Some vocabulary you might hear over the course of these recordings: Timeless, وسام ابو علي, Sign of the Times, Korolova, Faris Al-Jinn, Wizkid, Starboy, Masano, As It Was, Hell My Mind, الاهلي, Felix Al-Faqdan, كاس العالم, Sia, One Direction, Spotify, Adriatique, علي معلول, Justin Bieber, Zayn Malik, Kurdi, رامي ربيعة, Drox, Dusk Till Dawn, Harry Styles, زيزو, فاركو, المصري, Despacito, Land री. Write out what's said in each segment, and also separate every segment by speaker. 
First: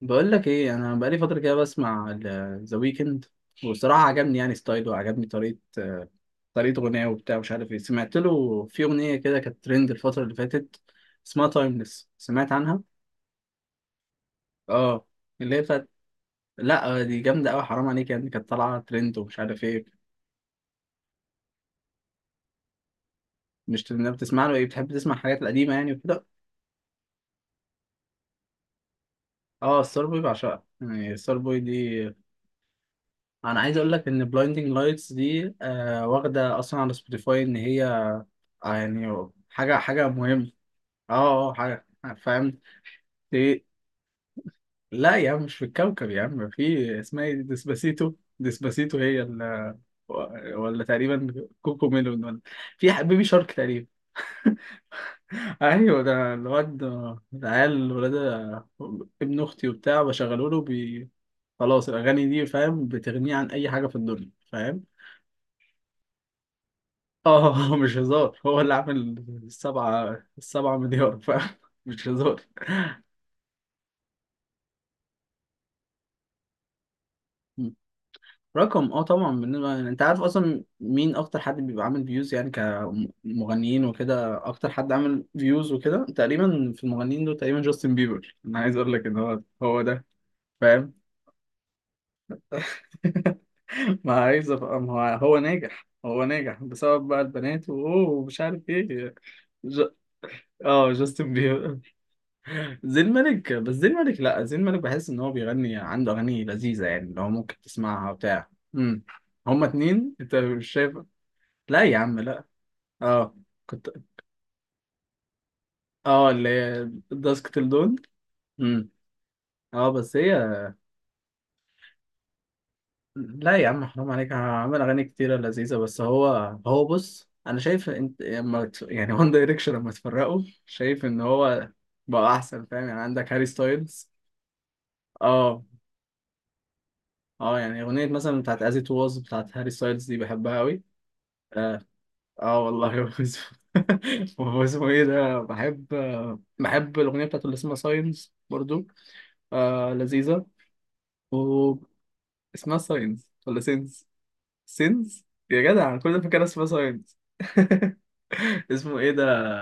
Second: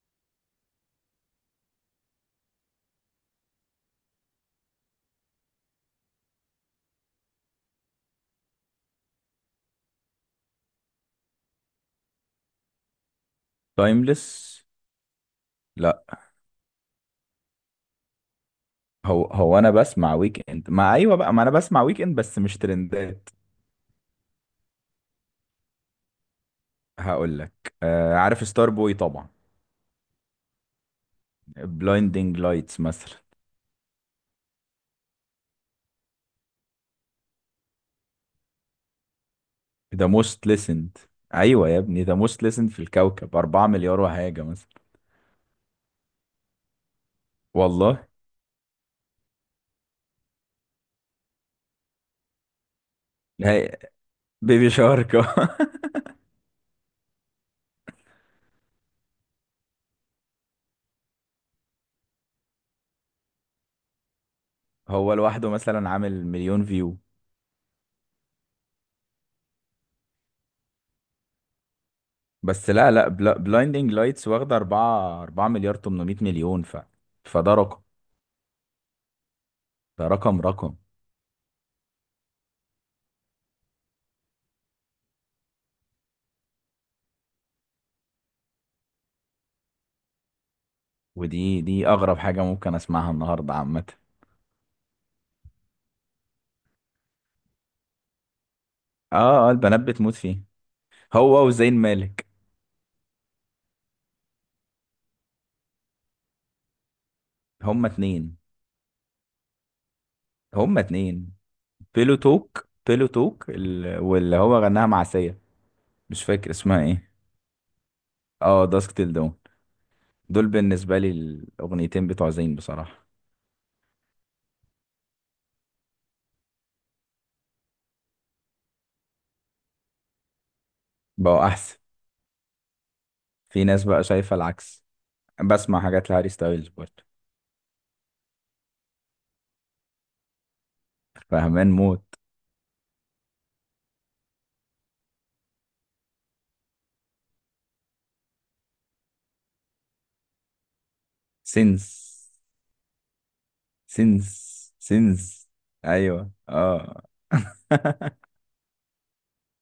Speaker 1: بقول لك ايه، انا بقالي فتره كده بسمع ذا ويكند. وبصراحه عجبني يعني ستايله وعجبني طريقه طريقه غناه وبتاع مش عارف ايه. سمعت له في اغنيه كده كانت ترند الفتره اللي فاتت اسمها تايمليس. سمعت عنها؟
Speaker 2: تايمليس.
Speaker 1: اه. اللي هي بتاعت.
Speaker 2: لا،
Speaker 1: لا، دي جامده قوي، حرام عليك يعني، كانت طالعه ترند
Speaker 2: هو
Speaker 1: ومش
Speaker 2: هو
Speaker 1: عارف
Speaker 2: انا
Speaker 1: ايه.
Speaker 2: بسمع ويك اند، ما ايوه بقى، ما انا بسمع ويك اند بس مش ترندات.
Speaker 1: مش بتسمع له ايه؟ بتحب تسمع الحاجات القديمه يعني وكده.
Speaker 2: هقول لك، عارف ستار بوي طبعا،
Speaker 1: اه ستار بوي، بعشقها يعني ستار بوي دي.
Speaker 2: بلايندينج لايتس مثلا.
Speaker 1: انا عايز اقول لك ان بلايندينج لايتس دي واخده اصلا على سبوتيفاي ان هي يعني حاجة
Speaker 2: ذا
Speaker 1: حاجة
Speaker 2: موست
Speaker 1: مهمة.
Speaker 2: ليسند.
Speaker 1: اه. اه
Speaker 2: ايوه يا
Speaker 1: حاجة.
Speaker 2: ابني، ذا موست
Speaker 1: فاهم.
Speaker 2: ليسند في الكوكب
Speaker 1: إيه؟
Speaker 2: 4 مليار وحاجه مثلا.
Speaker 1: لا يا عم، مش في الكوكب يا عم، في اسمها ايه دي؟
Speaker 2: والله
Speaker 1: ديسباسيتو. ديسباسيتو هي ال. ولا تقريبا كوكو ميلون، ولا في بيبي شارك
Speaker 2: هي
Speaker 1: تقريبا.
Speaker 2: بيبي شارك
Speaker 1: ايوه، ده الواد، العيال ولاد. ابن اختي وبتاع بشغله له بي. خلاص الاغاني دي، فاهم، بتغنيه عن اي حاجه في الدنيا، فاهم.
Speaker 2: هو لوحده مثلا عامل مليون فيو؟
Speaker 1: اه، مش هزار، هو اللي عامل السبعه مليار، فاهم، مش هزار.
Speaker 2: بس لا لا، بلايندينج لايتس واخده 4 مليار 800 مليون، فده رقم.
Speaker 1: رقم، طبعا، بالنسبة يعني انت
Speaker 2: ده
Speaker 1: عارف
Speaker 2: رقم
Speaker 1: اصلا
Speaker 2: رقم.
Speaker 1: مين اكتر حد بيبقى عامل فيوز يعني كمغنيين وكده، اكتر حد عامل فيوز وكده تقريبا في المغنيين دول تقريبا جاستن بيبر. انا عايز اقول لك ان هو ده، فاهم.
Speaker 2: ودي اغرب حاجه ممكن اسمعها النهارده عامه.
Speaker 1: ما عايز ابقى، ما هو ناجح هو ناجح بسبب بقى البنات واوه ومش عارف ايه.
Speaker 2: اه،
Speaker 1: ج...
Speaker 2: البنات بتموت فيه،
Speaker 1: اه جاستن
Speaker 2: هو وزين
Speaker 1: بيبر.
Speaker 2: مالك.
Speaker 1: زين مالك، بس زين مالك لا، زين مالك بحس ان هو بيغني، عنده اغاني لذيذة يعني، اللي هو ممكن
Speaker 2: هما
Speaker 1: تسمعها
Speaker 2: اتنين.
Speaker 1: وبتاع. امم. هما اتنين، انت مش
Speaker 2: هما
Speaker 1: شايف.
Speaker 2: اتنين.
Speaker 1: لا يا
Speaker 2: بيلو
Speaker 1: عم لا.
Speaker 2: توك، بيلو
Speaker 1: اه
Speaker 2: توك
Speaker 1: كنت.
Speaker 2: واللي هو غناها مع سيا. مش
Speaker 1: اه اللي
Speaker 2: فاكر اسمها
Speaker 1: هي
Speaker 2: ايه.
Speaker 1: الداسكتل دول.
Speaker 2: اه،
Speaker 1: امم.
Speaker 2: داسك تيل دون.
Speaker 1: اه بس
Speaker 2: دول
Speaker 1: هي.
Speaker 2: بالنسبه لي الاغنيتين بتوع زين بصراحه.
Speaker 1: لا يا عم، حرام عليك، عامل اغاني كتيره لذيذه. بس هو، هو بص، انا شايف انت لما يعني وان دايركشن لما اتفرقوا، شايف ان
Speaker 2: بقوا
Speaker 1: هو
Speaker 2: احسن.
Speaker 1: بقى احسن، فاهم، يعني عندك هاري
Speaker 2: في ناس بقى
Speaker 1: ستايلز.
Speaker 2: شايفه العكس.
Speaker 1: اه.
Speaker 2: بسمع حاجات لهاري ستايلز برضه.
Speaker 1: اه يعني اغنيه مثلا بتاعت از ات واز بتاعت هاري ستايلز دي بحبها قوي.
Speaker 2: فهمان موت.
Speaker 1: اه والله. هو اسمه، هو اسمه ايه ده. بحب، بحب الاغنيه بتاعته اللي اسمها ساينز برضو، آه لذيذه.
Speaker 2: سينس.
Speaker 1: اسمها ساينس ولا سينس؟
Speaker 2: سينس.
Speaker 1: سينس.
Speaker 2: سينس.
Speaker 1: يا جدع، أنا كل ده
Speaker 2: ايوه
Speaker 1: فاكرها اسمها
Speaker 2: اه
Speaker 1: ساينس. اسمه ايه ده.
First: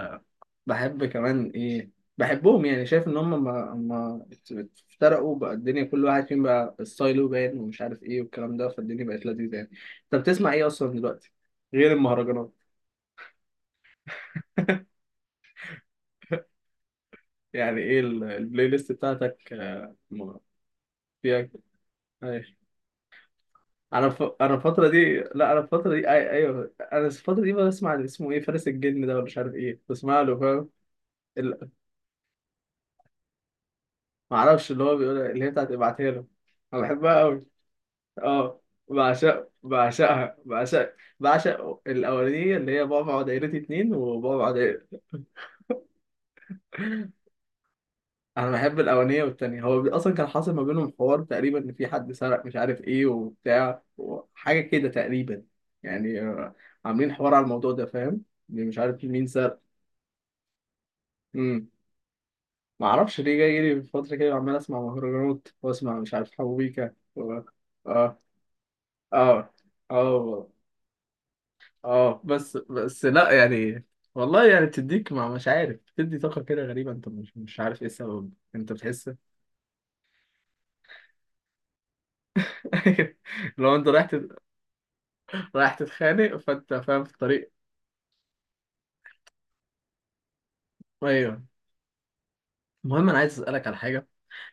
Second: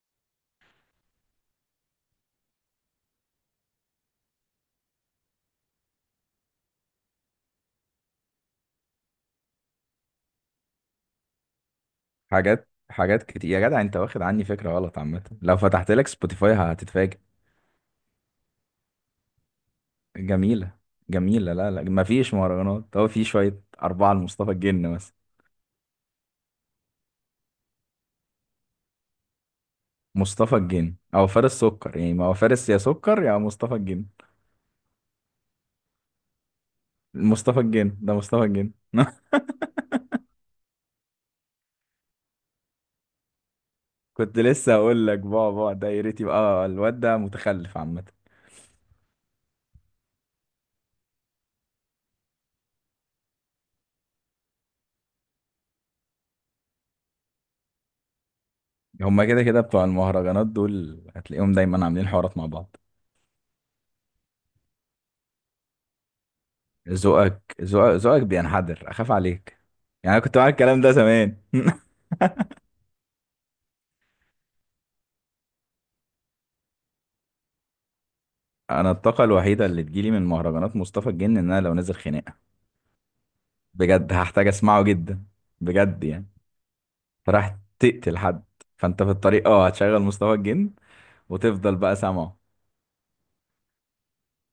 Speaker 1: بحب كمان ايه. بحبهم يعني، شايف ان هم ما افترقوا بقى الدنيا، كل واحد فيهم بقى ستايله باين ومش عارف ايه والكلام ده، فالدنيا بقت لذيذة يعني. انت بتسمع ايه اصلا دلوقتي غير المهرجانات؟
Speaker 2: حاجات، حاجات كتير يا جدع، انت واخد عني فكرة غلط عامة. لو فتحت لك سبوتيفاي هتتفاجئ.
Speaker 1: يعني ايه البلاي ليست بتاعتك،
Speaker 2: جميلة،
Speaker 1: فيها.
Speaker 2: جميلة. لا لا، مفيش
Speaker 1: أيوة.
Speaker 2: مهرجانات، هو في شوية
Speaker 1: انا
Speaker 2: أربعة لمصطفى
Speaker 1: انا الفترة
Speaker 2: الجن مثلا.
Speaker 1: دي، لا انا الفترة دي ايوه انا الفترة دي بسمع اللي اسمه ايه فارس الجن ده، ولا مش عارف ايه، بسمع له
Speaker 2: مصطفى
Speaker 1: فاهم.
Speaker 2: الجن أو فارس
Speaker 1: ال-
Speaker 2: سكر، يعني ما هو فارس يا سكر يا مصطفى الجن.
Speaker 1: ما اعرفش اللي هو بيقول إيه، اللي هي بتاعت ابعتها له، انا بحبها قوي.
Speaker 2: مصطفى الجن، ده مصطفى
Speaker 1: اه،
Speaker 2: الجن
Speaker 1: بعشقها، بعشق الاولانيه اللي هي بعبع ودايرتي اتنين
Speaker 2: كنت
Speaker 1: وبعبع
Speaker 2: لسه
Speaker 1: دايرتي.
Speaker 2: هقول لك، بقى ده يا ريت يبقى الواد ده متخلف عامة.
Speaker 1: انا بحب الاولانيه والتانيه. هو اصلا كان حاصل ما بينهم حوار، تقريبا ان في حد سرق مش عارف ايه وبتاع وحاجه كده تقريبا، يعني عاملين حوار على الموضوع ده، فاهم، إن مش عارف
Speaker 2: هما
Speaker 1: مين
Speaker 2: كده
Speaker 1: سرق.
Speaker 2: كده بتوع المهرجانات دول هتلاقيهم
Speaker 1: امم.
Speaker 2: دايما عاملين حوارات مع بعض.
Speaker 1: ما اعرفش ليه جاي لي في فتره كده عمال اسمع مهرجانات واسمع مش عارف حبوبيكا و.
Speaker 2: ذوقك ذوقك
Speaker 1: اه.
Speaker 2: ذوقك بينحدر، أخاف
Speaker 1: اه.
Speaker 2: عليك.
Speaker 1: اه
Speaker 2: يعني أنا كنت
Speaker 1: والله.
Speaker 2: معاك الكلام ده زمان
Speaker 1: اه بس، لا يعني، والله يعني بتديك، مع مش عارف، بتدي طاقة كده غريبة، انت مش عارف ايه السبب، انت
Speaker 2: انا
Speaker 1: بتحس.
Speaker 2: الطاقه الوحيده اللي تجيلي من مهرجانات مصطفى الجن، ان انا لو نازل خناقه
Speaker 1: لو انت رايح
Speaker 2: بجد
Speaker 1: تت.
Speaker 2: هحتاج اسمعه جدا.
Speaker 1: رايح
Speaker 2: بجد يعني.
Speaker 1: تتخانق فانت فاهم في الطريق.
Speaker 2: فراح تقتل حد، فانت في الطريق اه هتشغل مصطفى الجن
Speaker 1: ايوه.
Speaker 2: وتفضل بقى سامعه.
Speaker 1: المهم، انا عايز اسألك على حاجة.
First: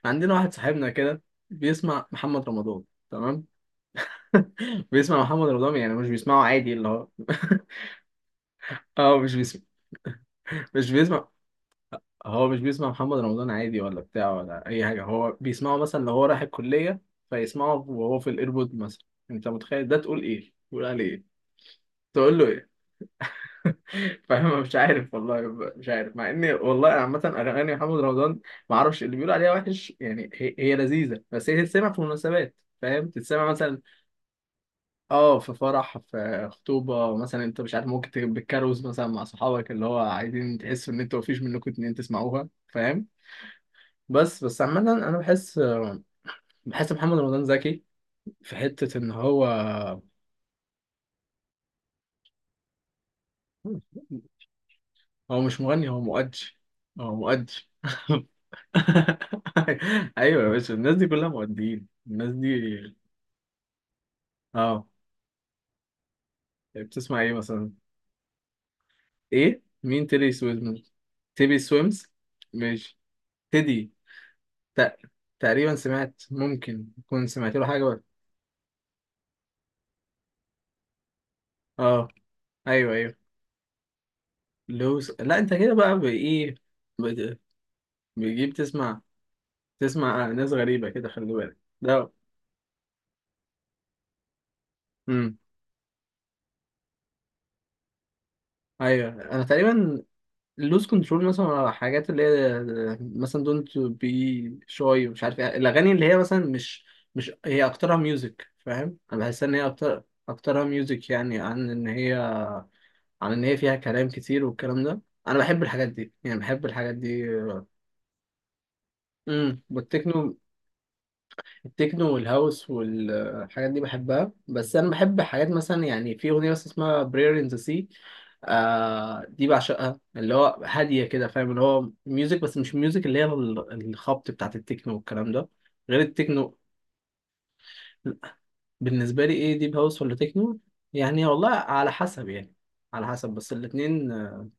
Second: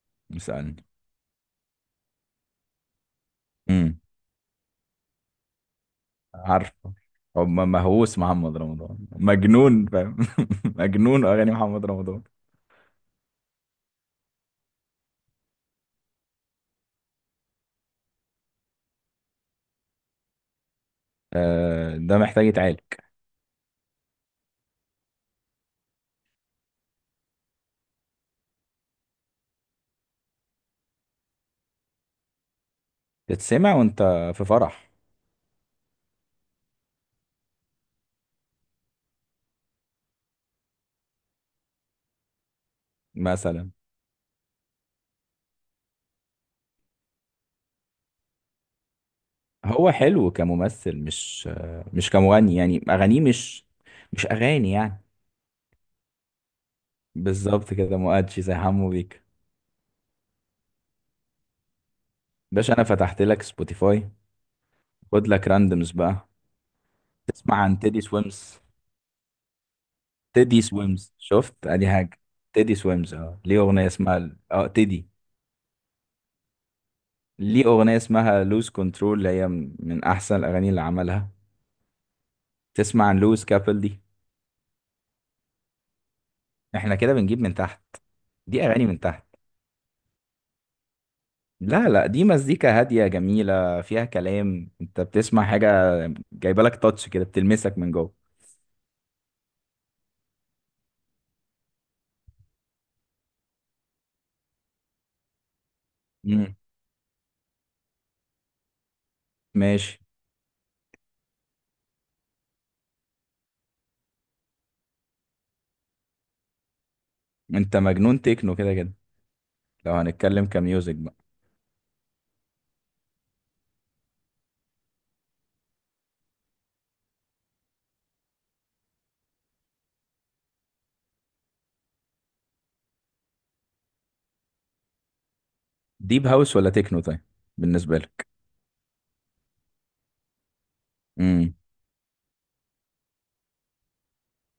Speaker 1: عندنا واحد
Speaker 2: مسألني.
Speaker 1: صاحبنا كده بيسمع محمد رمضان، تمام.
Speaker 2: امم.
Speaker 1: بيسمع محمد رمضان يعني، مش بيسمعه عادي اللي
Speaker 2: عارفه.
Speaker 1: هو.
Speaker 2: هو مهووس محمد رمضان،
Speaker 1: اه مش بيسمع،
Speaker 2: مجنون فاهم
Speaker 1: مش
Speaker 2: مجنون
Speaker 1: بيسمع.
Speaker 2: اغاني محمد رمضان.
Speaker 1: هو مش بيسمع محمد رمضان عادي ولا بتاع ولا اي حاجه، هو بيسمعه مثلا لو هو رايح الكليه فيسمعه وهو في الايربود مثلا. انت متخيل ده؟ تقول ايه؟ تقول عليه ايه؟
Speaker 2: آه، ده
Speaker 1: تقول
Speaker 2: محتاج
Speaker 1: له ايه؟
Speaker 2: يتعالج.
Speaker 1: فاهم، مش عارف والله. مش عارف، مع اني والله عامه اغاني محمد رمضان ما اعرفش اللي بيقول عليها وحش يعني، هي لذيذه، بس هي تتسمع في مناسبات، فاهم، تتسمع
Speaker 2: تتسمع
Speaker 1: مثلا،
Speaker 2: وانت في فرح
Speaker 1: اه في فرح، في خطوبه مثلا، انت مش عارف، ممكن تبقى بالكاروز مثلا مع صحابك اللي هو عايزين تحسوا ان انتوا مفيش منكم اتنين تسمعوها، فاهم.
Speaker 2: مثلا.
Speaker 1: بس عامة، أنا بحس، بحس محمد رمضان زكي في حتة إن هو،
Speaker 2: هو حلو كممثل، مش مش كمغني، يعني اغانيه مش، مش اغاني يعني.
Speaker 1: هو مش مغني، هو مؤدي. هو مؤدي.
Speaker 2: بالظبط كده، مؤدشي زي حمو بيكا.
Speaker 1: أيوة يا باشا، الناس دي كلها مؤديين الناس
Speaker 2: باشا، انا
Speaker 1: دي.
Speaker 2: فتحت لك سبوتيفاي،
Speaker 1: اه.
Speaker 2: خد لك راندمز بقى.
Speaker 1: بتسمع إيه
Speaker 2: تسمع
Speaker 1: مثلا؟
Speaker 2: عن تيدي سويمز؟
Speaker 1: إيه؟ مين تيلي
Speaker 2: تيدي
Speaker 1: سويمز؟
Speaker 2: سويمز،
Speaker 1: تيبي
Speaker 2: شفت ادي
Speaker 1: سويمز؟
Speaker 2: حاجه. تيدي
Speaker 1: ماشي.
Speaker 2: سويمز، اه ليه اغنيه
Speaker 1: تيدي.
Speaker 2: اسمها اه
Speaker 1: تق-
Speaker 2: تيدي.
Speaker 1: تقريبا سمعت، ممكن تكون سمعت
Speaker 2: ليه
Speaker 1: له حاجة
Speaker 2: اغنيه
Speaker 1: بقى.
Speaker 2: اسمها لوز كنترول، اللي هي من احسن الاغاني اللي عملها.
Speaker 1: اه أيوة
Speaker 2: تسمع
Speaker 1: أيوة.
Speaker 2: عن لوز كابل دي؟
Speaker 1: لوس، لا أنت كده بقى بإيه.
Speaker 2: احنا كده
Speaker 1: بت-
Speaker 2: بنجيب من تحت.
Speaker 1: بيجيب
Speaker 2: دي اغاني
Speaker 1: تسمع،
Speaker 2: من تحت.
Speaker 1: تسمع ناس غريبة كده، خلي بالك
Speaker 2: لا لا،
Speaker 1: ده.
Speaker 2: دي مزيكا هاديه جميله، فيها كلام، انت
Speaker 1: امم.
Speaker 2: بتسمع حاجه جايبه لك تاتش كده، بتلمسك من جوه.
Speaker 1: ايوه انا تقريبا. لوز كنترول مثلا، على حاجات اللي هي مثلا دونت بي شوي، مش عارف ايه الاغاني اللي هي مثلا
Speaker 2: مم.
Speaker 1: مش، مش هي اكترها ميوزك، فاهم، انا بحس ان هي
Speaker 2: ماشي.
Speaker 1: اكترها ميوزك يعني، عن ان هي، عن ان هي فيها كلام كتير، والكلام ده انا بحب الحاجات دي يعني، بحب الحاجات دي.
Speaker 2: انت مجنون تكنو كده كده،
Speaker 1: امم،
Speaker 2: لو
Speaker 1: والتكنو،
Speaker 2: هنتكلم كميوزك بقى.
Speaker 1: التكنو والهاوس والحاجات دي بحبها. بس انا بحب حاجات مثلا، يعني في اغنيه بس اسمها prayer in the sea، آه دي بعشقها، اللي هو هاديه كده، فاهم، اللي هو ميوزك بس مش ميوزك اللي هي الخبط بتاعت التكنو والكلام ده، غير
Speaker 2: ديب هاوس
Speaker 1: التكنو.
Speaker 2: ولا تكنو طيب، بالنسبة لك؟
Speaker 1: بالنسبه لي ايه، ديب هاوس ولا تكنو؟ يعني والله
Speaker 2: امم
Speaker 1: على حسب يعني، على حسب. بس الاتنين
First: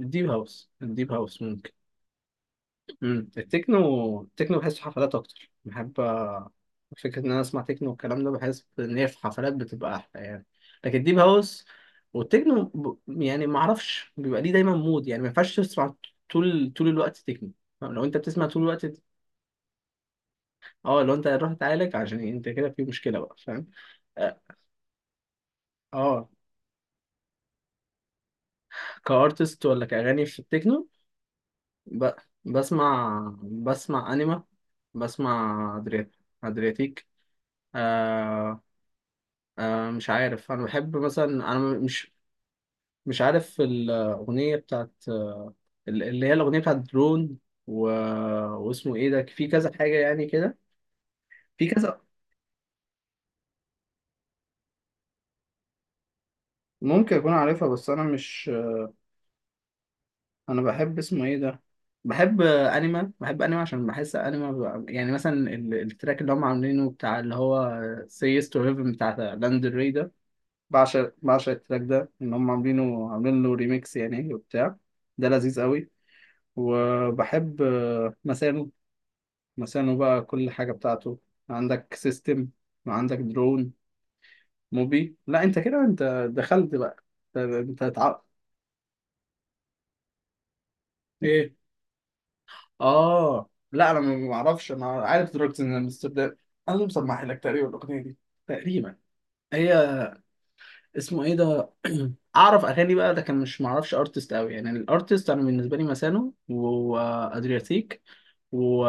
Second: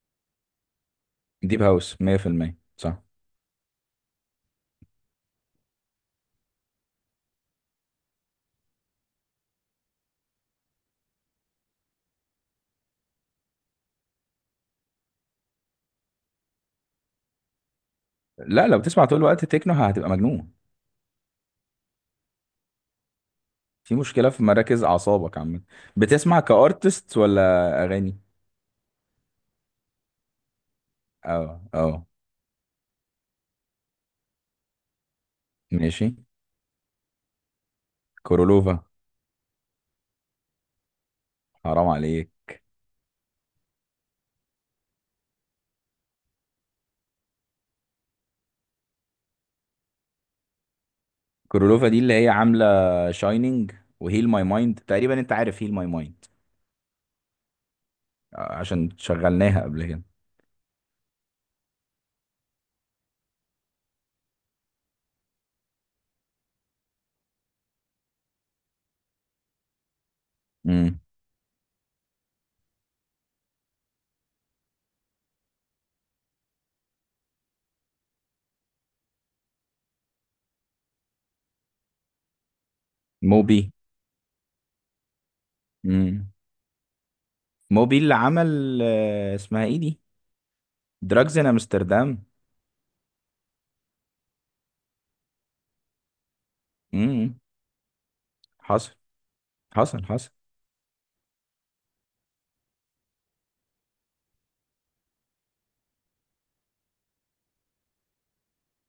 Speaker 1: الديب هاوس،
Speaker 2: ديب
Speaker 1: ممكن.
Speaker 2: هاوس 100% صح.
Speaker 1: مم. التكنو بحسه حفلات اكتر، بحب فكره ان انا اسمع تكنو والكلام ده، بحس ان هي في حفلات بتبقى احلى يعني. لكن ديب هاوس والتكنو، ب. يعني ما اعرفش بيبقى ليه دايما مود، يعني ما ينفعش تسمع طول الوقت تكنو، فاهم؟ لو انت بتسمع طول
Speaker 2: لا، لو
Speaker 1: الوقت،
Speaker 2: بتسمع طول الوقت تكنو هتبقى مجنون.
Speaker 1: اه لو انت هتروح تعالج عشان انت كده في مشكله بقى، فاهم.
Speaker 2: في مشكلة
Speaker 1: اه.
Speaker 2: في مراكز أعصابك عامة.
Speaker 1: آه.
Speaker 2: بتسمع كأرتست ولا أغاني؟
Speaker 1: كارتست ولا كاغاني في التكنو؟
Speaker 2: اه اه.
Speaker 1: ب. بسمع انيما، بسمع
Speaker 2: ماشي.
Speaker 1: ادريات، ادرياتيك.
Speaker 2: كورولوفا،
Speaker 1: أنا مش عارف، أنا بحب مثلا، أنا
Speaker 2: حرام
Speaker 1: مش،
Speaker 2: عليك.
Speaker 1: مش عارف الأغنية بتاعت، اللي هي الأغنية بتاعت درون و. واسمه إيه ده، في كذا حاجة يعني كده، في
Speaker 2: كورولوفا دي
Speaker 1: كذا.
Speaker 2: اللي هي عاملة شاينينج، وهيل ماي مايند تقريبا. انت عارف هيل ماي مايند،
Speaker 1: ممكن أكون عارفها بس أنا مش.
Speaker 2: عشان شغلناها قبل كده.
Speaker 1: أنا بحب اسمه إيه ده، بحب أنيما. بحب أنيما عشان بحس أنيما ب. يعني مثلا التراك اللي هم عاملينه بتاع، اللي هو Say Yes to Heaven بتاع لاند ري ده.
Speaker 2: امم.
Speaker 1: بعشق التراك ده، إن هم عاملين له ريميكس، يعني وبتاع، ده لذيذ قوي. وبحب مسانو. مسانو بقى كل حاجة بتاعته، عندك سيستم وعندك
Speaker 2: موبي.
Speaker 1: درون. موبي لا، انت كده، انت
Speaker 2: امم
Speaker 1: دخلت بقى، انت
Speaker 2: موبي اللي عمل، اسمها ايه دي، دراجز ان
Speaker 1: ايه.
Speaker 2: امستردام.
Speaker 1: اه لا، انا ما اعرفش، انا عارف دروكس ان امستردام. انا اللي مسمح لك
Speaker 2: امم.
Speaker 1: تقريبا الاغنيه دي،
Speaker 2: حصل،
Speaker 1: تقريبا. هي،
Speaker 2: حصل، حصل.
Speaker 1: اسمه ايه ده، اعرف اغاني بقى لكن مش معرفش ارتست قوي، يعني الارتست انا بالنسبه لي مسانو وادرياتيك و.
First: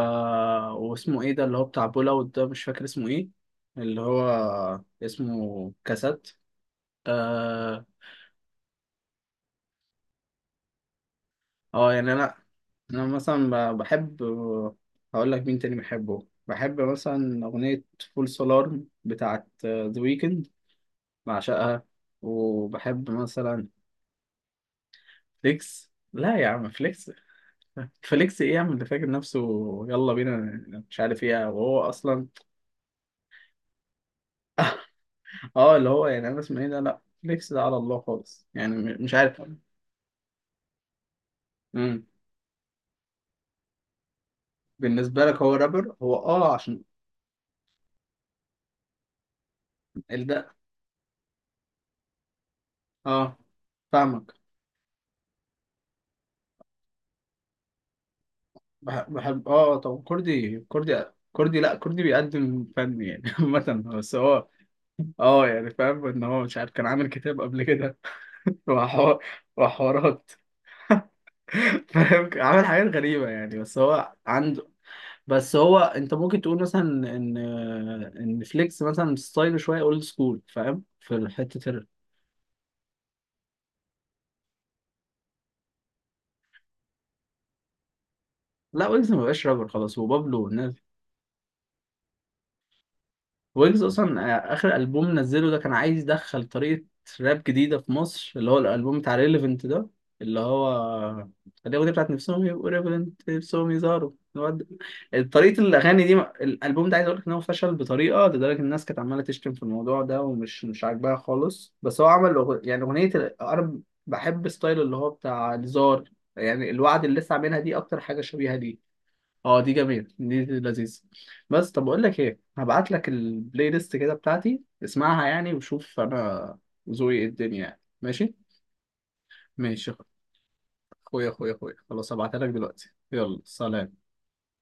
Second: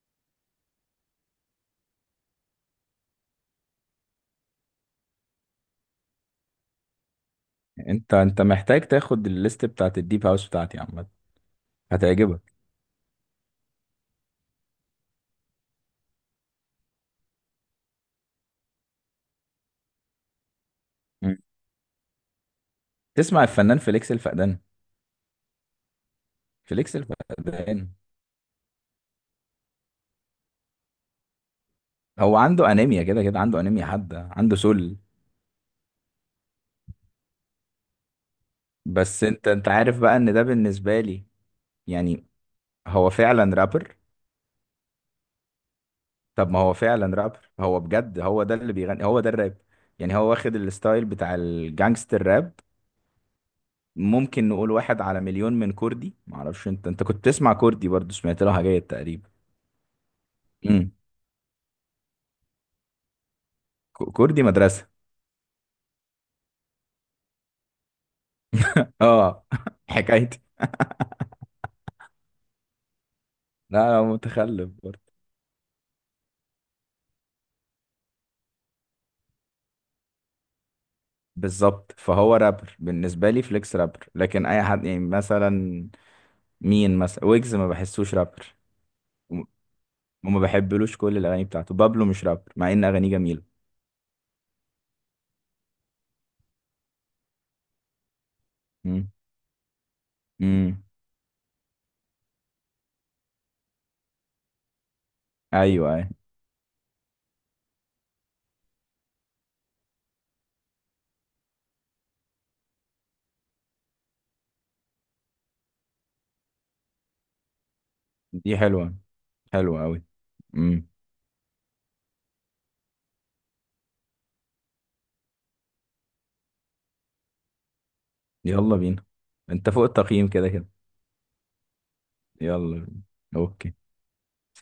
Speaker 1: واسمه ايه ده اللي هو بتاع بولاوت ده، مش فاكر اسمه ايه، اللي هو اسمه كاسات. اه.
Speaker 2: انت محتاج تاخد الليست بتاعت الديب هاوس بتاعتي عامة،
Speaker 1: يعني انا،
Speaker 2: هتعجبك.
Speaker 1: انا مثلا بحب. هقول لك مين تاني بحبه، بحب مثلا اغنيه فول سولار بتاعت ذا ويكند،
Speaker 2: مم.
Speaker 1: بعشقها. وبحب
Speaker 2: تسمع
Speaker 1: مثلا
Speaker 2: الفنان فليكس الفقدان؟
Speaker 1: فليكس. لا يا عم
Speaker 2: فليكس
Speaker 1: فليكس،
Speaker 2: الفقدان
Speaker 1: فليكس ايه يعمل ده فاكر نفسه، يلا بينا، مش عارف ايه. وهو اصلا،
Speaker 2: هو عنده انيميا كده كده، عنده انيميا حادة، عنده سل.
Speaker 1: اه اللي هو يعني انا اسمه ايه ده، لا فليكس ده على الله خالص يعني، مش
Speaker 2: بس
Speaker 1: عارف.
Speaker 2: انت عارف بقى ان ده بالنسبة لي
Speaker 1: امم.
Speaker 2: يعني هو فعلا رابر.
Speaker 1: بالنسبه لك هو رابر، هو
Speaker 2: طب ما هو
Speaker 1: عشان
Speaker 2: فعلا رابر، هو بجد هو ده اللي بيغني، هو ده الراب يعني. هو
Speaker 1: ده.
Speaker 2: واخد الستايل بتاع الجانجستر راب.
Speaker 1: اه، فاهمك.
Speaker 2: ممكن نقول واحد على مليون من كردي. معرفش، انت كنت بتسمع كردي برضو؟ سمعت لها حاجات تقريبا.
Speaker 1: بحب، اه طب كردي،
Speaker 2: امم.
Speaker 1: كردي، كردي لا، كردي بيقدم فن يعني، عامة بس
Speaker 2: كردي
Speaker 1: هو،
Speaker 2: مدرسة.
Speaker 1: اه يعني فاهم ان هو، مش عارف، كان عامل كتاب قبل كده، وحوا-
Speaker 2: اه
Speaker 1: وحوارات.
Speaker 2: حكايتي.
Speaker 1: فاهم، عامل حاجات غريبة يعني، بس
Speaker 2: لا لا،
Speaker 1: هو عنده،
Speaker 2: متخلف برضو.
Speaker 1: بس هو انت ممكن تقول مثلا ان، ان فليكس مثلا ستايل شويه اولد سكول، فاهم في حته ال.
Speaker 2: بالظبط، فهو رابر بالنسبة لي، فليكس رابر. لكن اي حد يعني مثلا، مين مثلا، ويجز ما بحسوش رابر،
Speaker 1: لا، ويجز ما
Speaker 2: وم-
Speaker 1: بقاش رابر خلاص،
Speaker 2: وما
Speaker 1: وبابلو الناس.
Speaker 2: بحبلوش كل الاغاني بتاعته. بابلو مش رابر مع ان اغانيه جميلة.
Speaker 1: ويجز اصلا اخر البوم نزله ده كان عايز يدخل طريقه راب جديده في مصر، اللي هو الالبوم
Speaker 2: امم.
Speaker 1: بتاع ريليفنت ده، اللي هو
Speaker 2: امم.
Speaker 1: الاغنيه بتاعت نفسهم يبقوا ريليفنت، نفسهم يظهروا طريقه
Speaker 2: ايوه،
Speaker 1: الاغاني
Speaker 2: ايوه.
Speaker 1: دي. الالبوم ده عايز اقول لك ان هو فشل بطريقه لدرجه ان الناس كانت عماله تشتم في الموضوع ده ومش مش عاجباها خالص. بس هو عمل يعني اغنيه انا بحب ستايل اللي هو بتاع الزار، يعني الوعد اللي لسه عاملها دي اكتر حاجه شبيهه
Speaker 2: دي
Speaker 1: ليه.
Speaker 2: حلوة.
Speaker 1: اه دي
Speaker 2: حلوة قوي.
Speaker 1: جميلة، دي
Speaker 2: امم.
Speaker 1: لذيذة. بس طب اقول لك ايه، هبعت لك البلاي ليست كده بتاعتي اسمعها يعني، وشوف انا ذوقي ايه الدنيا يعني. ماشي.
Speaker 2: يلا بينا، انت فوق
Speaker 1: ماشي يا
Speaker 2: التقييم كده كده.
Speaker 1: اخويا اخويا اخويا اخويا، خلاص هبعتها لك
Speaker 2: يلا
Speaker 1: دلوقتي،
Speaker 2: بينا.
Speaker 1: يلا
Speaker 2: اوكي.
Speaker 1: سلام.